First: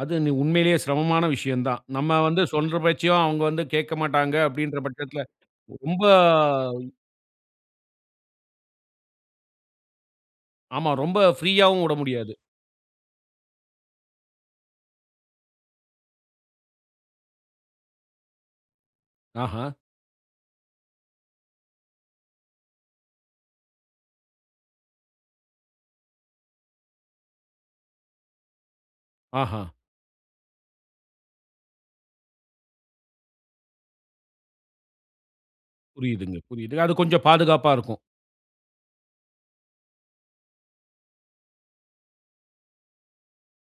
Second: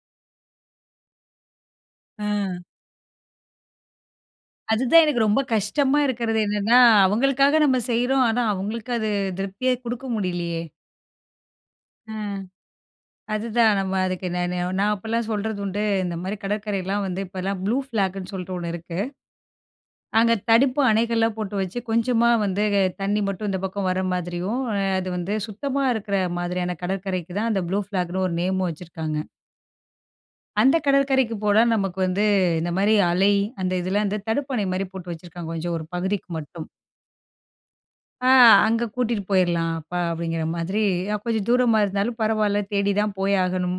அது நு உண்மையிலேயே சிரமமான விஷயம் தான். நம்ம வந்து அ. சொல்ற பேச்சையும் அவுங்க வந்து கேக்க மாட்டாங்க, அப்டின்ற அதுதான் எனக்கு பட்சத்தில ரொம்ப கஷ்டமா ரொம்ப இருக்கறது என்னன்னா, அவங்களுக்காக நம்ம செய்றோம், ஆனா அவங்களுக்கு அது திருப்தியே குடுக்க முடியலையே. ஆமா, ரொம்ப ப்ரீயாவும் உட அ. முடியாது. அதுதான் நம்ம அதுக்கு நான் நான் அப்போலாம் சொல்றது உண்டு. இந்த மாரி கடற்கரைலாம் வந்து இப்போலாம் ப்ளூ ஃப்ளாக்னு சொல்ட்டு ஒண்ணு இருக்கு. ஆஹ. அங்க தடுப்பு அணைகள்லாம் போட்டு வச்சு கொஞ்சமா வந்து, தண்ணி மட்டும் இந்த பக்கம் வர மாதிரியும் அது வந்து, சுத்தமா இருக்கற மாதிரியான கடற்கரைக்கு தான் அந்த ப்ளூ ஃப்ளாக்னு ஒரு நேமும் வச்சுருக்காங்க. ஆஹ. அந்த கடற்கரைக்கு போனா நமக்கு வந்து இந்த மாரி அலை, அந்த இதில வந்து தடுப்பணை மாரி போட்டு வச்சுருக்காங்க. கொஞ்சம் ஒரு பகுதிக்கு புரியிதுங்க, மட்டும். புரியிது. அது கொஞ்சம் பாதுகாப்பா இருக்கும். ஆ அங்க கூட்டிட்டு போயிரலாம் அப்ப அப்டிங்கிற மாதிரி, கொஞ்சம் தூரமா இருந்தாலும் பரவால்ல, தேடி தான் போய் ஆகணும்.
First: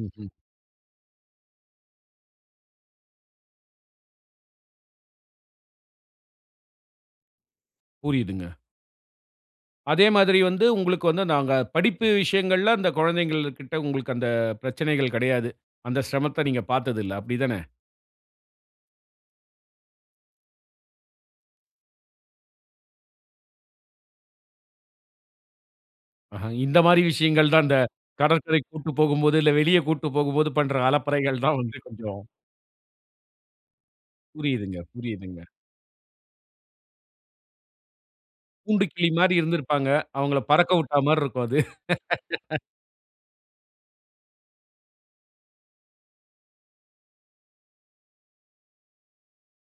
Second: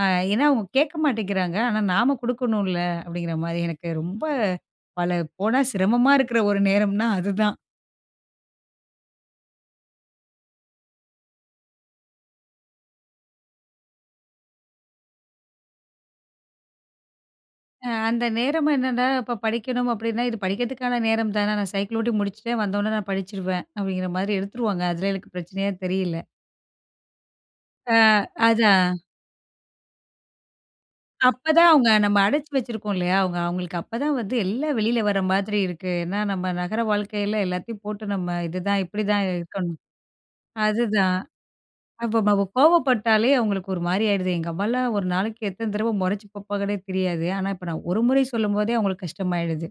ஆ ம். ஏன்னா, அவங்க கேட்க மாட்டேங்கிறாங்க ஆனா நாம குடுக்கணுல்ல, அப்டிங்கிற மாரி எனக்கு ரொம்ப பல போனா சிரமமா இருக்கற ஒரு நேரம்னா அதுதான். புரியிதுங்க. அதே மாதிரி வந்து உங்களுக்கு வந்து நாங்க படிப்பு விஷயங்கள்ல அந்த கொழந்தைங்கள்கிட்ட உங்களுக்கு அந்த பிரச்சனைகள் கடையாது. அந்த சிரமத்த நீங்க பார்த்ததில்ல அப்டி தானே? அ அந்த நேரம் என்னன்னா, இப்ப படிக்கணும் அப்டின்னா, இது படிக்கிறதுக்கான நேரம் தானே நான் சைக்கிள் ஓட்டி முடிச்சுட்டேன் வந்தவுடனே நான் படிச்சிருவேன் அப்டிங்கிற மாரி எடுத்துருவாங்க. அதில எனக்கு பிரச்சனையே தெரியல. அஹ, இந்த மாரி விஷயங்கள் தான் இந்த ஆ கடற்கரைக்கு அதான். கூட்டு போகும்போது, இல்ல வெளிய கூட்டு போகும்போது பண்ற அலப்பறைகள் அப்ப தான் தான் வந்து அவங்க நம்ம கொஞ்சம். அடைச்சி வச்சிருக்கோம் இல்லையா? அவங்க அவங்களுக்கு அப்பதான் வந்து எல்லாம் புரியிதுங்க, வெளில வர்ற புரியிதுங்க. மாதிரி இருக்கு. ஏன்னா, நம்ம நகர வாழ்க்கையில எல்லாத்தையும் போட்டு நம்ம, இதுதான் கூண்டு கிளி இப்டிதான் மாரி இருக்கணும் இருந்திருப்பாங்க. அவங்கள பறக்க உட்டா அதுதான். மார் இருக்கும் அது. அப்ப நம்ம கோவப்பட்டாலே அவங்களுக்கு ஒரு மாரி ஆயிடுது. எங்க அம்மாலாம் 1 நாளைக்கு எத்தனை தரவ மொறைச்சி பார்ப்பாங்கன்னே தெரியாது. ஆனா இப்ப நான் 1 முறை சொல்லும்போதே அவங்களுக்கு கஷ்டமாயிடுது.